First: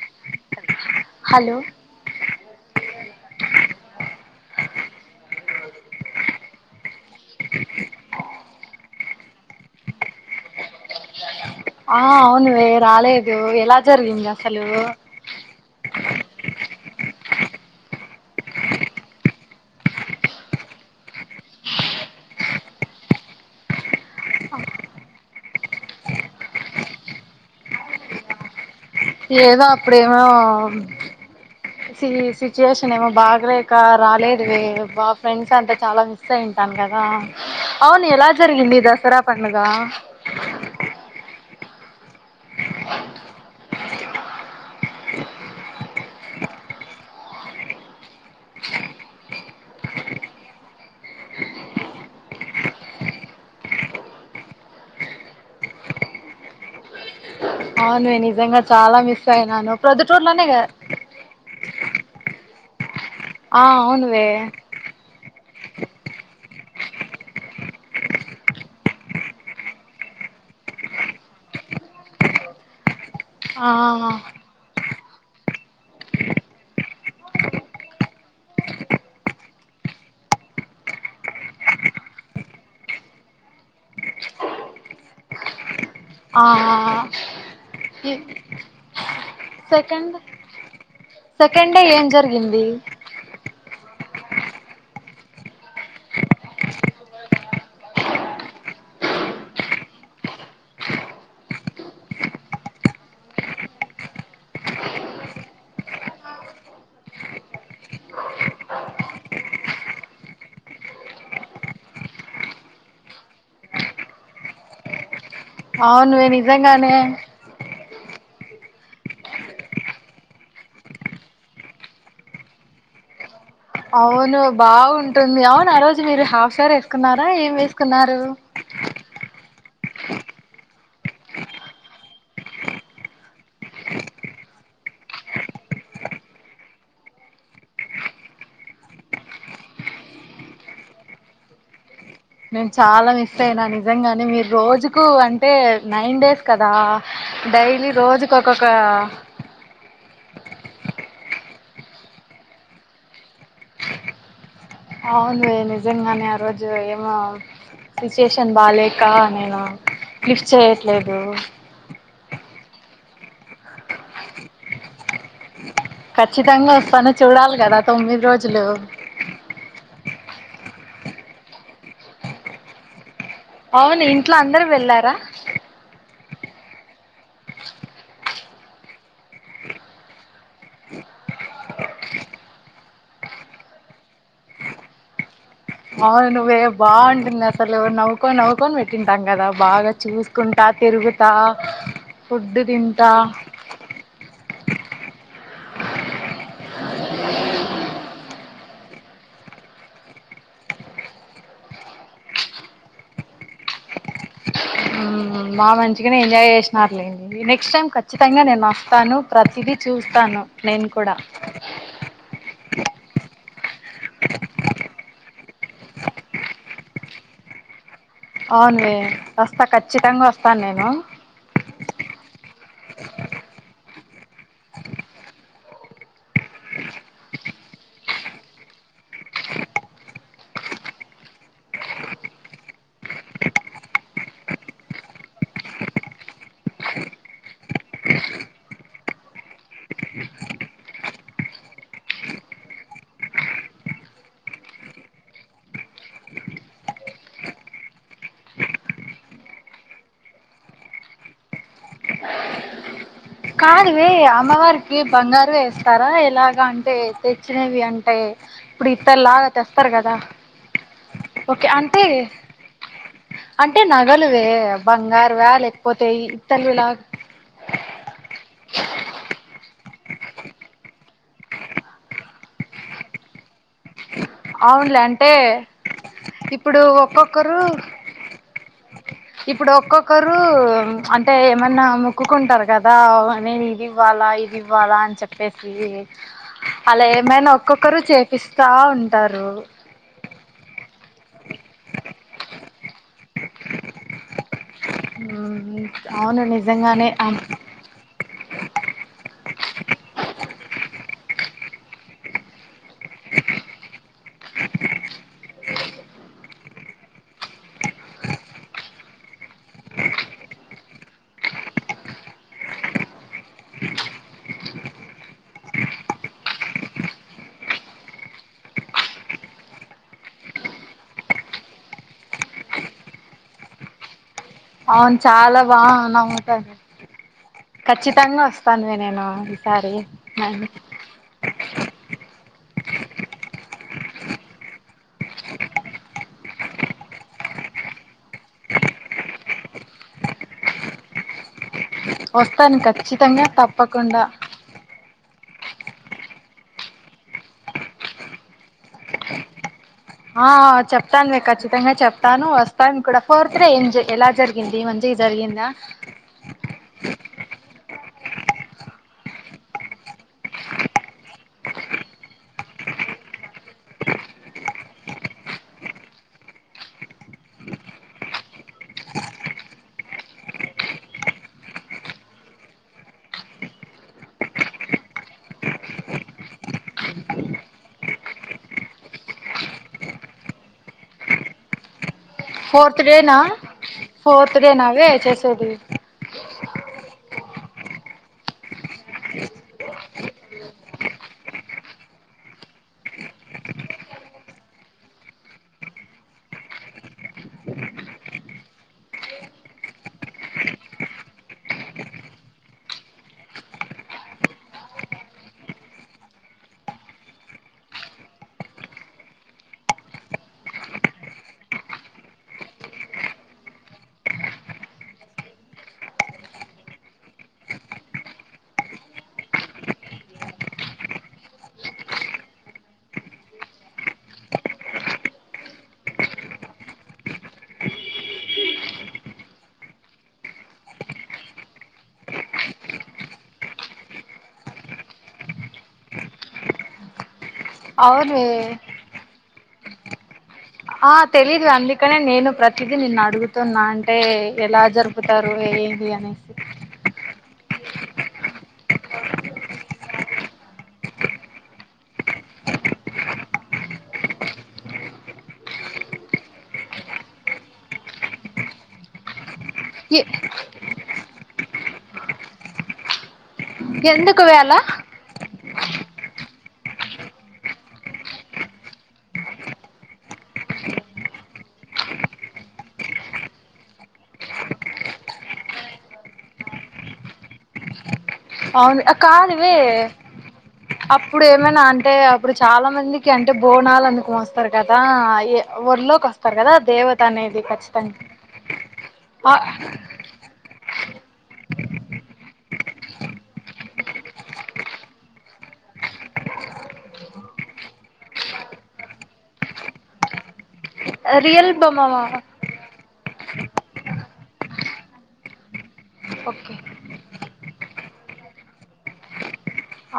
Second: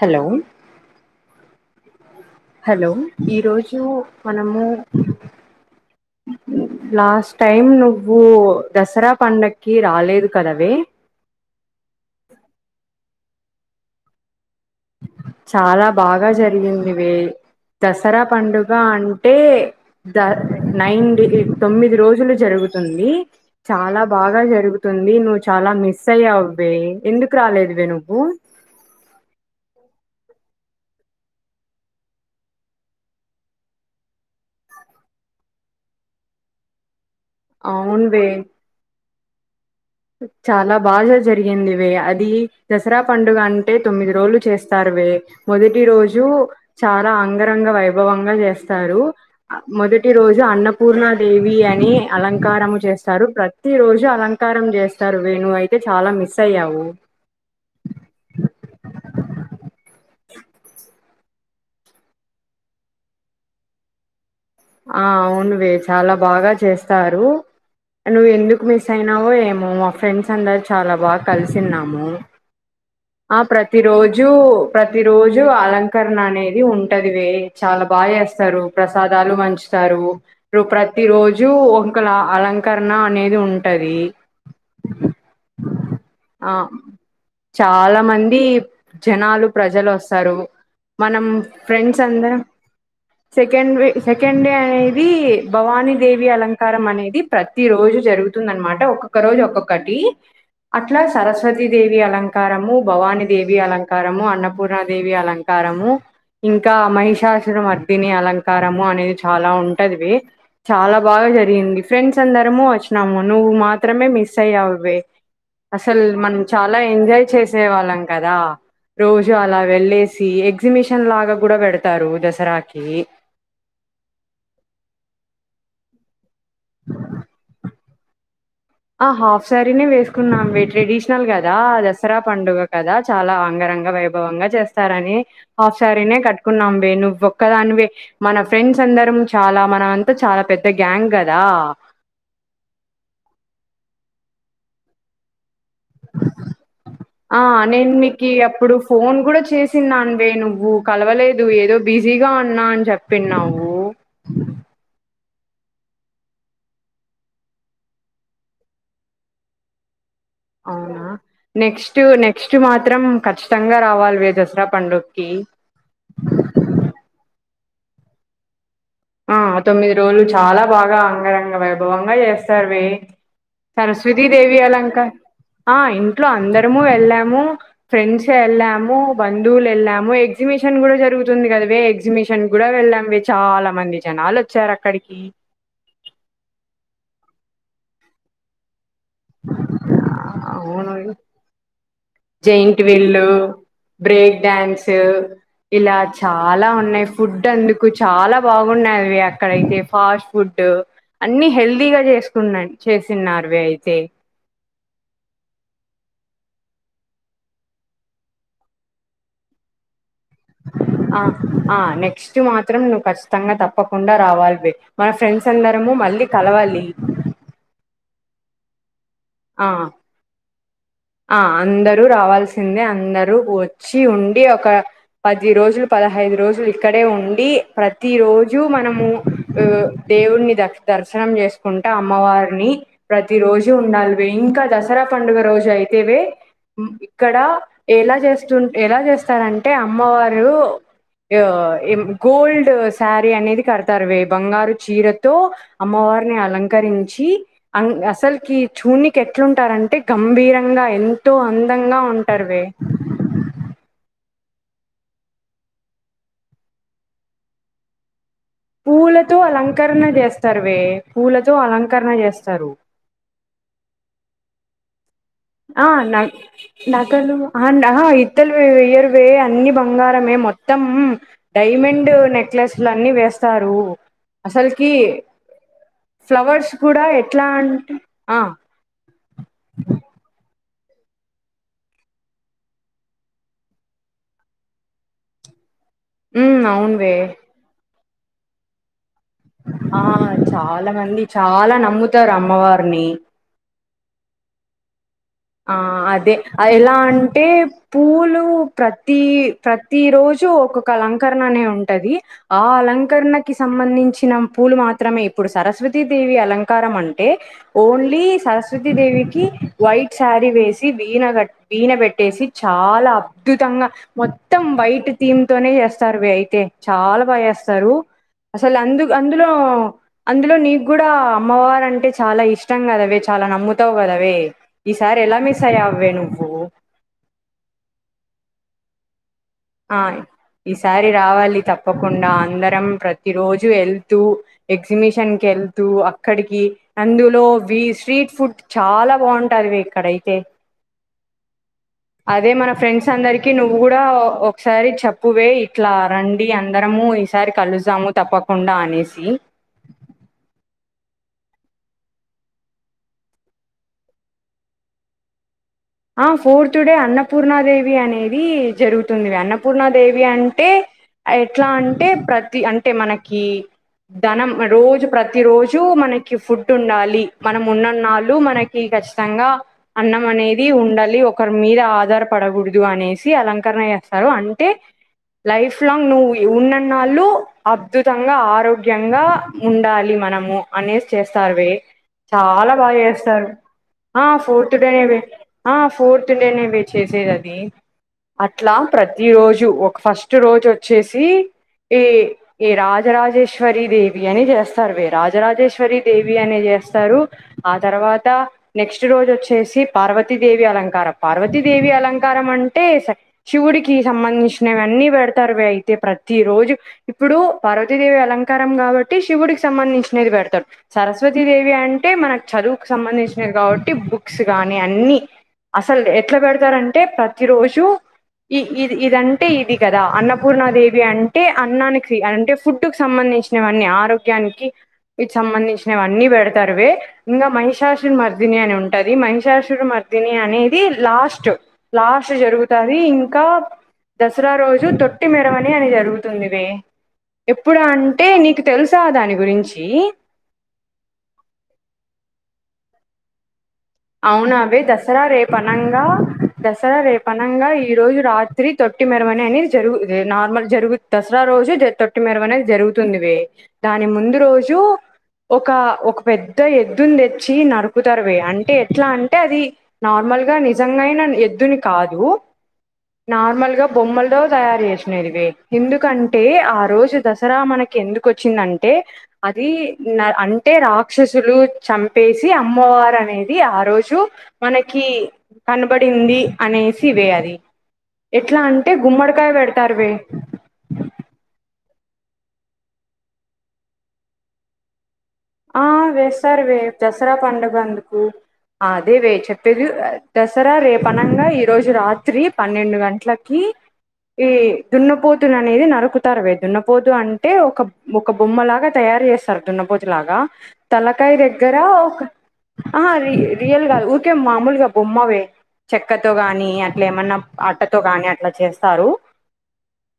Hello hello hello ఈరోోజు మనము last time నువ్వు దసరా పండక్కి రాలేదు కదావే ఆ అవునువే రాలేదు ఎలా జరిగింద చాలా బాగా జరిగింది వే దసరా పండుగ అంటే ద నైన్ డే తొమ్మిది రోజులు జరుగుతుంది చాలా బాగా జరుగుతుం ంది నువ్వు చాలా మిస్ అయ్యావ్ వే ఎందుకు రాలేదువే నువ్వు ఏదో అప్పుడమ సి సిచ్యుయేషన్ ఏమో బాగలేక రాలేదు వే బా ఫ్రెండ్స్ అంతా చాలా మిస్ అయి్ టన్ కదా అవును అవునువే ఎలా జరిగింది దసరా పండగ చాలా బాగా జరిగిందివే అది దసరా పండుగ అంటే తొమ్మిది రోజులు చేస్తారువే మొదటి రోజు చాలా అంగరంగ వైభవంగా చేస్తారు మొదటి రోజు రోజు అన్నపూర్ణ దేవి అని అలంకారం చేస్తారు ప్రతి రోజు అలంకారం చే స్తారు వేణ అయితే చాలా మిస్ అయ్యావు ఆ నేను నిజంగా చాలా మిస్ అయినాను ప్రొదుటూర్లోనే కదా ఆ అవునువే ఆ అవునువి చాలా బాగా చేస్తారు నువ్వు ఎందుకు మిస్ అయినావో ఏమో మా ఫ్రెండ్స్ అందరు చాలా బాగా కలిసిన్నాము ఆ ప్రతి రోజు ప్రతి ప్రతి రోజు అలంకరణ అనేది ఉంటదివే చాలా బాగా చేస్తారు ప్రసాదాలు మంచి వుతారు ప్రతి రోజు ఒకక అలంకరణ అనేది ఉంటది ఆ చాలా మంది జనాలు ప్రజలు సెకండ్ వస్తారు మనం సెకండ్ డే ఫ్రెండ్స్ ఏం అంద జరిగింది సెకండ్ సకడే అనేది భవాని దేవి అలంకారం అనేది ప్రతి రోజు జరుగుతుంది అనమాట ఒక ఒక రోజు ఒక్కొక్కటి అట్లా సరస్వతీ దేవి అలంకారము భవాని దేవి అలంకారము అన్నపూర్ణాదేవి అలంకారం ఇంకా మహిషాసురం మర్దిని అలంకారము అనేది చాలా ఉంటదివి చాలా బాగా జరిగింది ఫ్రెండ్స్ అందరము వచ్చినాము నువ్వు మాత్రమే మిస్ అయ అవ అసలు అవునువే మనం చాలా నిజంగానే ఎంజాయ్ చేసే వాళ్ళం కదా రోజు అలా వెళ్ళేసి ఎగ్జిబిషన్ లాగా కూడా పెడతారు దసరాకి అవును బాగుంటుంది అవును ఆ రోజు మీరు హాఫ్ అన్ అవర్ వేసుకున్నారా ఏం వేసుకున్నారు ఆ హాఫ్ సారీనే వేసుకున్నాం ట్రెడిషనల్ కదా దసరా పండుగ కదా చాలా ఆంగర వైభవంగా చేస్తారని హాఫ్ సార కట్టుకున్నాం ను ఒక్కదాని మన ఫ్రెండ్ అందరం చాలా మన అంతా చాలా పెద్ద గ్యాంగ్ కదా నేను చాలా మిస్ అయినా నిజంగానే మీరు రోజుకు అంటే నైన్ డేస్ కదా ఆ డైలీ రోజుకి ఒకొక న్నావే నువ్వు కలవలేదు ఏదో బిజీగా ఉన్నా అని చెప్పిన వ్వు [unintelligible] అవునువే నిజంగానే ఆ రోజు ఏమో సిచ్యుయేషన్ బాలేక నేను లిఫ్ట్ అవునా చేయట్లేదు నెక్స్ట్ నె క్స్ట్ మాత్రం ఖచ్చితంగా రావాలి వే దసరా పండుగకిి ఖచ్చితంగా వస్తాను చూడాలి కదా తొమ్మిది రోజులు ఆ తొమ్మిది రోజులు చాలా బాగా అంగరంగ వైభవంగా చేస్తారువే అవును సరస్వతి ఇంట్లో దేవి అందరు అలంక వెళ్ళారా ఆ ఇంకా ఇంట్లో అందరము వెళ్ళాము ఫ్రెండ్స్ వెళ్ళాము బంధువులు వెళ్ళాము ఎగ్జిబిషన్ కూడా జరుగు రుగుతుంది కదావ ఎగ్జిబిషన్ కూడా వెళ్ళాం చాలా మంది జనాలు వచ్చారు అక్కడికి ఆవును వే బాగుంటంది అసలు నవ్వుకొని నవ్వుకొని బె తింటాం కదా బాగా చూసుకుంటా అవును తిరుగుతా ఫుడ్డు జైంట్ తింటా వీల్లు బ్రేక్ డ్యాన్స్ ఇలా చాలా ఉన్నాయి ఫుడ్ అందుకు చాలా బాగున్నావి అక్కడయితే ఫాస్ట్ ఫుడ్ అన్ని హెల్దీగా చేసుకున్న చేసిన్నారు వే అయితే బాగా మంచిగానే ఎంజాయ్ చేసినారు లే నెక్స్ట్ టైం ఖచ్చితంగా నేను వస్తాను ప్రతిదీ చూస్త ఆ నెక్స్ట్ మా మాత్రం నువ్వు ఖచ్చితంగా తప్పకుండా రావాలి వే మన ఫ్రెండ్స్ అందరము మళ్ళీ కలవాలి [inaudible] అవునువే వస్తా ఆ ఖచ్చితంగా వస్తాను నేను ఆ అందరూ రావాల్సిందే అందరూ వచ్చి ఉండి ఒక పది రోజులు పదహైదు రోజులు ఇక్కడే ఉండి, ప్రతి రోజు మనము ఉమ్ దేవున్నీ దర్ దర్శనం చేసుకుంట, అమ్మవారిని ప్రతి రోజు ఉండాలివే ఇంకా దసరా కండుగ రోజు అయితే వే ఇక్కడ ఎలా చేస్తు ఎలా చేస్తారంటే అమ్మవారు ఆ గోల్డ్ శారీ అనేది కడతారువే, బంగారు చీరతో అమ్మ వారిని అలంకరించి అం అసల్కి చూన్నీకి ఎట్లుంటారంటే గంభీర ఇంగ ఎంతో అందంగా ఉంటారు వే కాదు వే అమ్మవారికి బంగారు వేస్తారా? ఎలాగ అంటే తెచ్చినవి అంటే ఇప్పుడు పూలతో ఇత్తడిలాగా తెస్తారు అలంకరణ కదా చేస్తారువే, పూలతో ఓకే అంటే అలంకరణ చేస్తారు అంటే నగలువే, బంగారు ఆ న నగలు నా గలువే వెయ్యరు వే అన్ని బంగారమే మొత్తం, డైమండ్ నెక్లెస్లు అన్ని వేస్ స్తారు అసల్కి అవునులే అంటే ఫ్లవర్స్ ఇప్పుడు కూడా ఎట్లా అంట్ ఆ ఇప్పుడుక్కొక్కరు అంటే ఏమన్నా మొక్కుకుంటరు కదా, నేను ఇది ఇవ్వాలా ఇది ఇవ్వాలా అని చెప్పేసి ఉమ్ అలా అవునువే ఏమైనా ఒక్కొక్కరు చేపిస్తా ఉంటారు. ఆ చాలా మంది చాలా నమ్ముతారు అమ్మవారిని. ఆ అదే అవును ఎలా నిజంగానే అంటే పూలు ప్రతీ ప్రతి రోజు ఒక్కొక్క అలంకరణ అనే ఉంటది, ఆ అలంకరణకిి సంబంధించిన పూల్ పులు మాత్రమే ఇప్పుడు సరస్వతి దేవి అలంకారం అంటే, ఓన్లీ సరస్వతి దేవికి వైట్ శారీ వేసి వీణ కట్టి వీణ పెట్టేసి, చాలా అద్భుతంగా మొత్తం వైట్ థీమ్ తోనే చేస్తారు వే అయితే చాలా బాగా చేస్తారు. అసలు అందు అందులో, అందులో నీకు కూడా అమ్మవారంటే చాలా ఇష్టం కదవే చ చాలా నమ్ముతావుగదవే అవును చాలా బా నమ్ముతానే, ఖచ్చితంగా వస్తాను వే నేను ఈసారి ఆ ఈసారి రావాలి. తప్పకుండా అందరం ప్రతి రోజు వెళ్తూ, ఎగ్జిబిషన్ కెళ్తూ అక్కడికి అందులో వి స్ట్రీట్ ఫుడ్ చాలా బాగుంటాదివే ఇక్కడయితే అదే మన వస్తాను ఫ్రెండ్స్ ఖచ్చితంగా అందరికి నువ్వు కూడా తప్పకుండా ఒక్ చెప్పువే ఇట్లా రండి అందరము ఈసారి కలుసాము తప్పకుండా అనేసి. ఆ చెప్తాను వే కచ్చితంగా చెప్తాను వస్తాను కూడ, ఫోర్త్ డే ఏం జ ఎలా జరిగగింది మంచి జరిగిందా? ఆ ఫోర్త్ డే అన్నపూర్ణాదేవి అనేది జరుగుతుంది, అన్నపూర్ణాదేవి అంటే ఎట్లా అంటే ప్రతి అంటే మనకి ధనం రోజు ప్రతి రోజు మనకి ఫుడ్ ఉండాలి, మనం ఉన్నన్నాళ్ళు మనకి ఖచ్చితంగా అన్నం అనే ది ఉండాలి ఒకరి మీద ఆధారపడకూడదు అనేసి అలంకరణ చేస్తారు, అంటే లైఫ్ లాంగ్ నువ్వు ఉన్నన్నాళ్ళు అద్భుతంగా ఆరోగ్యంగా ఉండాలి. మనము అనేస్ చేస్తారు వే. చాలా బాగా ఫోర్త్ డేనా చేస్తారు, ఆ డే ఫోర్త్ నావే డేనేవి చేసేది ఆ ఫోర్త్ డేనే వే చేసేదది అట్లా ప్రతి రోజు ఒక ఫస్ట్ రోజు వచ్చేసి ఏ ఏ రాజరాజేశ్వరి దేవి అని చేస్తారు వే, రాజరాజేశ్వరి దేవి అనే చేస్తారు ఆ తర్వాత నెక్స్ట్ రోజు వచ్చేసి పార్వత్ తి దేవి అలంకారం, పార్వతీదేవి అలంకారం అంటే స శివుడికి సంబంధించినవివన్నీ పె పెడతారు వే అయితే ప్రతి రోజు, ఇప్పుడు పార్వతీదేవి అలంకారం కాబట్టి శివుడికి సంబంధించినయి పెడతారు, సరస్వతీ దేవి అంటే మనకు చదువుకు సంబంధించినది కాబట్టి బుక్స్ కానీ అన్ని అసలు ఎట్లా పెడతారంటే ప్రతి రోజు ఇది ఇదంటే ఇది కదా అన్నపూర్ణాదేవి అంటే అన్నానికి అంటే ఫుడ్కి సంబంధించ సిన వన్నీ ఆరోగ్యానికి వీటి సంబంధించినవిన్నీ పెడతారువే ఇంకా మహిషాసురి మర్దిని అని ఉంటది మహిషాసురి మర్ది దిని అనేది లాస్ట్ లాస్ట్ జరుగుతది ఇంకా దసరా రోజు తొట్టి మేరవని అని జరుగుతుందివ ఎప్పుడు అంటే అవునే నీకు తెలుసా దాని గురించి ఆ తెలిదు అందు కనేే నేను ప్రతిదీ నిన్ను అడు తున్నా అంటే అవును అవే ఎలా దసరా జరుపుతారు ఏది అనేసి పనంగా ఈ రోజు రాత్రి తొట్టి మెరవని అనేది జరుగుంది నార్మల్ జరుగు దసరా రోజు తొట్టి మ మర అనేది జరుగుతుందివి దాని ముందు రోజు ఒక ఒక పెద్ద ఎద్దుని తెచ్చి నరుకుతారువే అంటే ఎట్లా అంటే అది ఎ నార్మల్ గా నిజంగాయిన ఎద్దుని కాదు నార్మల్ గా బొమ్మలలో ఎందుకు వే అలా తయారు చేసినదివి ఎందుకంటే ఆ రోజు దసరా మనకి ఎందుకు వచ్చిందంటే అది న అంటే టే రాక్షసులు చంపేసి అమ్మవార అనేది ది ఆ రోజు మనకి కనబడింది అనేసి ఇవే అది ఎట్లా అంటే అవును గుమ్మడికాయ కానివ పెడతారు వే అప్పుడు ఏమైనా అంటే అప్పుడు చాలా మందికి అంటే బోనాలు అందుకు వస్తారు కదా ఆ ఊర్లోకి వస్తారు వేస్తారు కదా వే దేవత దసరా అనేది పండుగ ఖచ్చితంగా అందుకు అదే వే ఆ చెప్పవే అ తే సరా రేపు అనంగా ఈ రోజు రాత్రి పన్నెండు గంటలకి ఈ దున్నపోతు అనేది నరుకుతారువే దున్నపోతు అంటే ఒక ఒక బొమ్మలాగా తయ తయర్ చేస్తారు దున్నపోతు లాగా తలకాయ రియల్ దగ్గర బొమ్మ ఒక ఆహా రి రియల్గా ఊరికే మామూలుగా బొమ్మవే చెక్కతో గాని ఓకే అట్లా ఏమన్నా ఆట్ట తో గాని అట్లా చేస్తారు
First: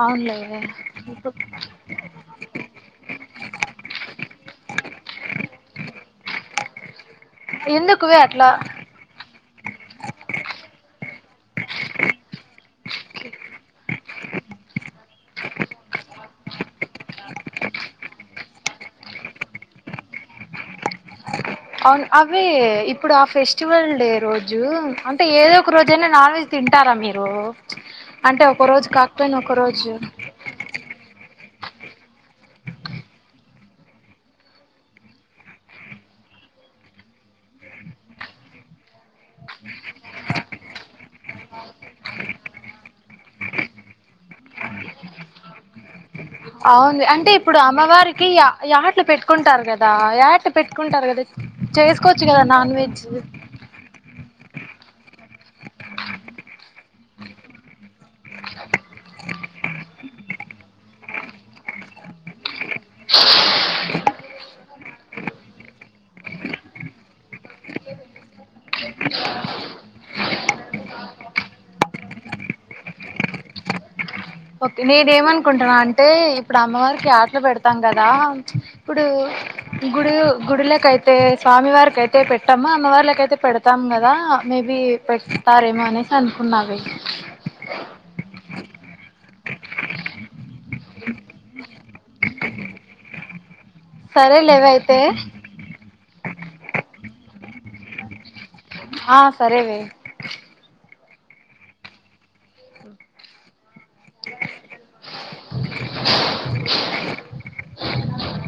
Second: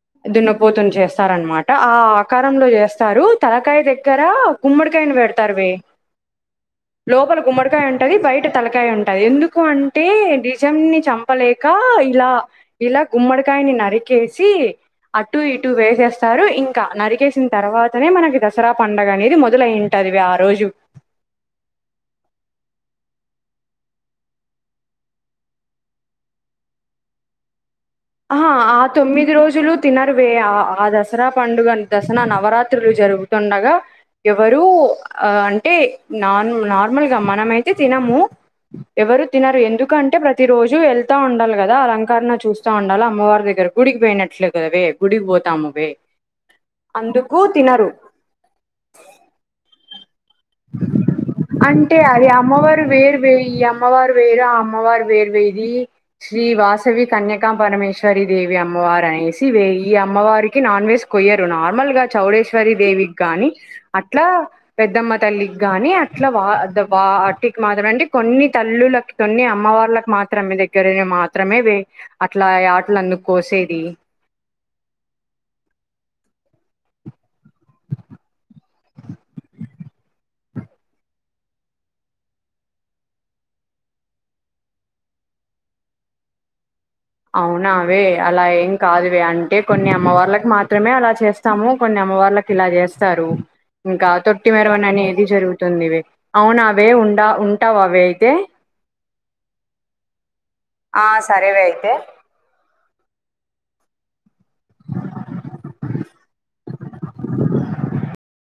అవునులేవే దున్నపోతుని చేస్తారనమాట ఆ ఆకారంలో చేస్త స్తారు తలకాయ దగ్గర కుమ్మడికాయని పెడతారు వే లోపల కుమ్మడికాయ ఉంటుంది ఎందుకువే బయట అట్లా తలకాయ ఉంటుంది ఎందుకు అంటే నిజం ని చంపలేక ఇలా ఇలా గుమ్మడికాయని నరికేసి అటు ఇటు వేసేస్తారు ఇంకా నరికేసిన తర్వాతనే మనకి దసరా పండగ అనేది మొ దుల ఏంటదివి ఆ రోజు అవును అవే ఇప్పుడు ఆ ఫెస్టివల్ డే రోజు అంటే ఏదో ఒక రోజైనా నాన్ వెెజ్ తింటారా మీరు ఆ అంటే ఒక ఆ రోజు తొమ్మిది కాకపోయినా ఒక రోజులు రోజు తినరు వే ఆ ఆ దశ దసరా పండుగ దశన నవరాత్రులు జరుగుతుండగా ఎవరుూ అంటే నార్ నార్మల్గా మనమైతే తినము ఎవరు తినరు ఎందుకంటే ప్రతి రోజు వెళ్తా ఉండాలి కదా అలంకారణ చూస్త ఉండల అమ్మవారి దగ్గర గుడికి పోయినట్లే కదావే గుడికి పోతామువే అవును అంటే అందుకు ఇప్పుడు తినరు అమ్మవారికి యా యాట్లు పెట్టుకుంటారు కదా యా అట్ట పెట్టుకుంటారు కదా అంటే చేసుకోవచ్చు కదా నాన్ వెజ్ వేరా అమ్మవార్ వేర్వేది శ్రీ వాసవి కన్యకం పరమేశ్వరి దేవి అమ్మవారు ఈ అమ్మవారికి నాన్ వెజ్ కొయ్యారు నార్మల్ గా చౌడేశ్వరి దేవి కాని అ ఆ పెద్దమ్మ తల్లికి గాని అట్లా వా వా వాటికి మాత్రం అంటే కొన్ని తల్లుల కొన్ని అమ్మవళ్లకు మా మాత్రం దగ్గర మాత్రమే అట్లా ఆటలు అందుకు కోసేది ఓకే నేను ఏమనుకుంటున్నా అంటే ఇప్పుడు అమ్మవరికి ఆటలు పెడతాం కదా ఇప్పుడు గుడి గుడిలకైతే స్వామి వారికైతే పెట్టామ్మ అమ్మవార్లకైతే పెడతాం కదా మేబి పెడుస్తారేమో అనేసి అనుకున్నావే అవునావే అలా ఏం కాదువే అంటే కొన్ని అమ్మవార్లకు మాత్రమే అలా చేస్తాము కొన్ని అమ్ అమ్మ వాళ్ళకి ఇలా చేస్తారు ఇంకా సరే తొట్టి మెరవన లేవయితే అనేది జరుగుతుంది ఇవి అవునా అవే ఉండా ఉంటావు అవ అయితే ఆ సరే వె ఆ సరే వె అయితే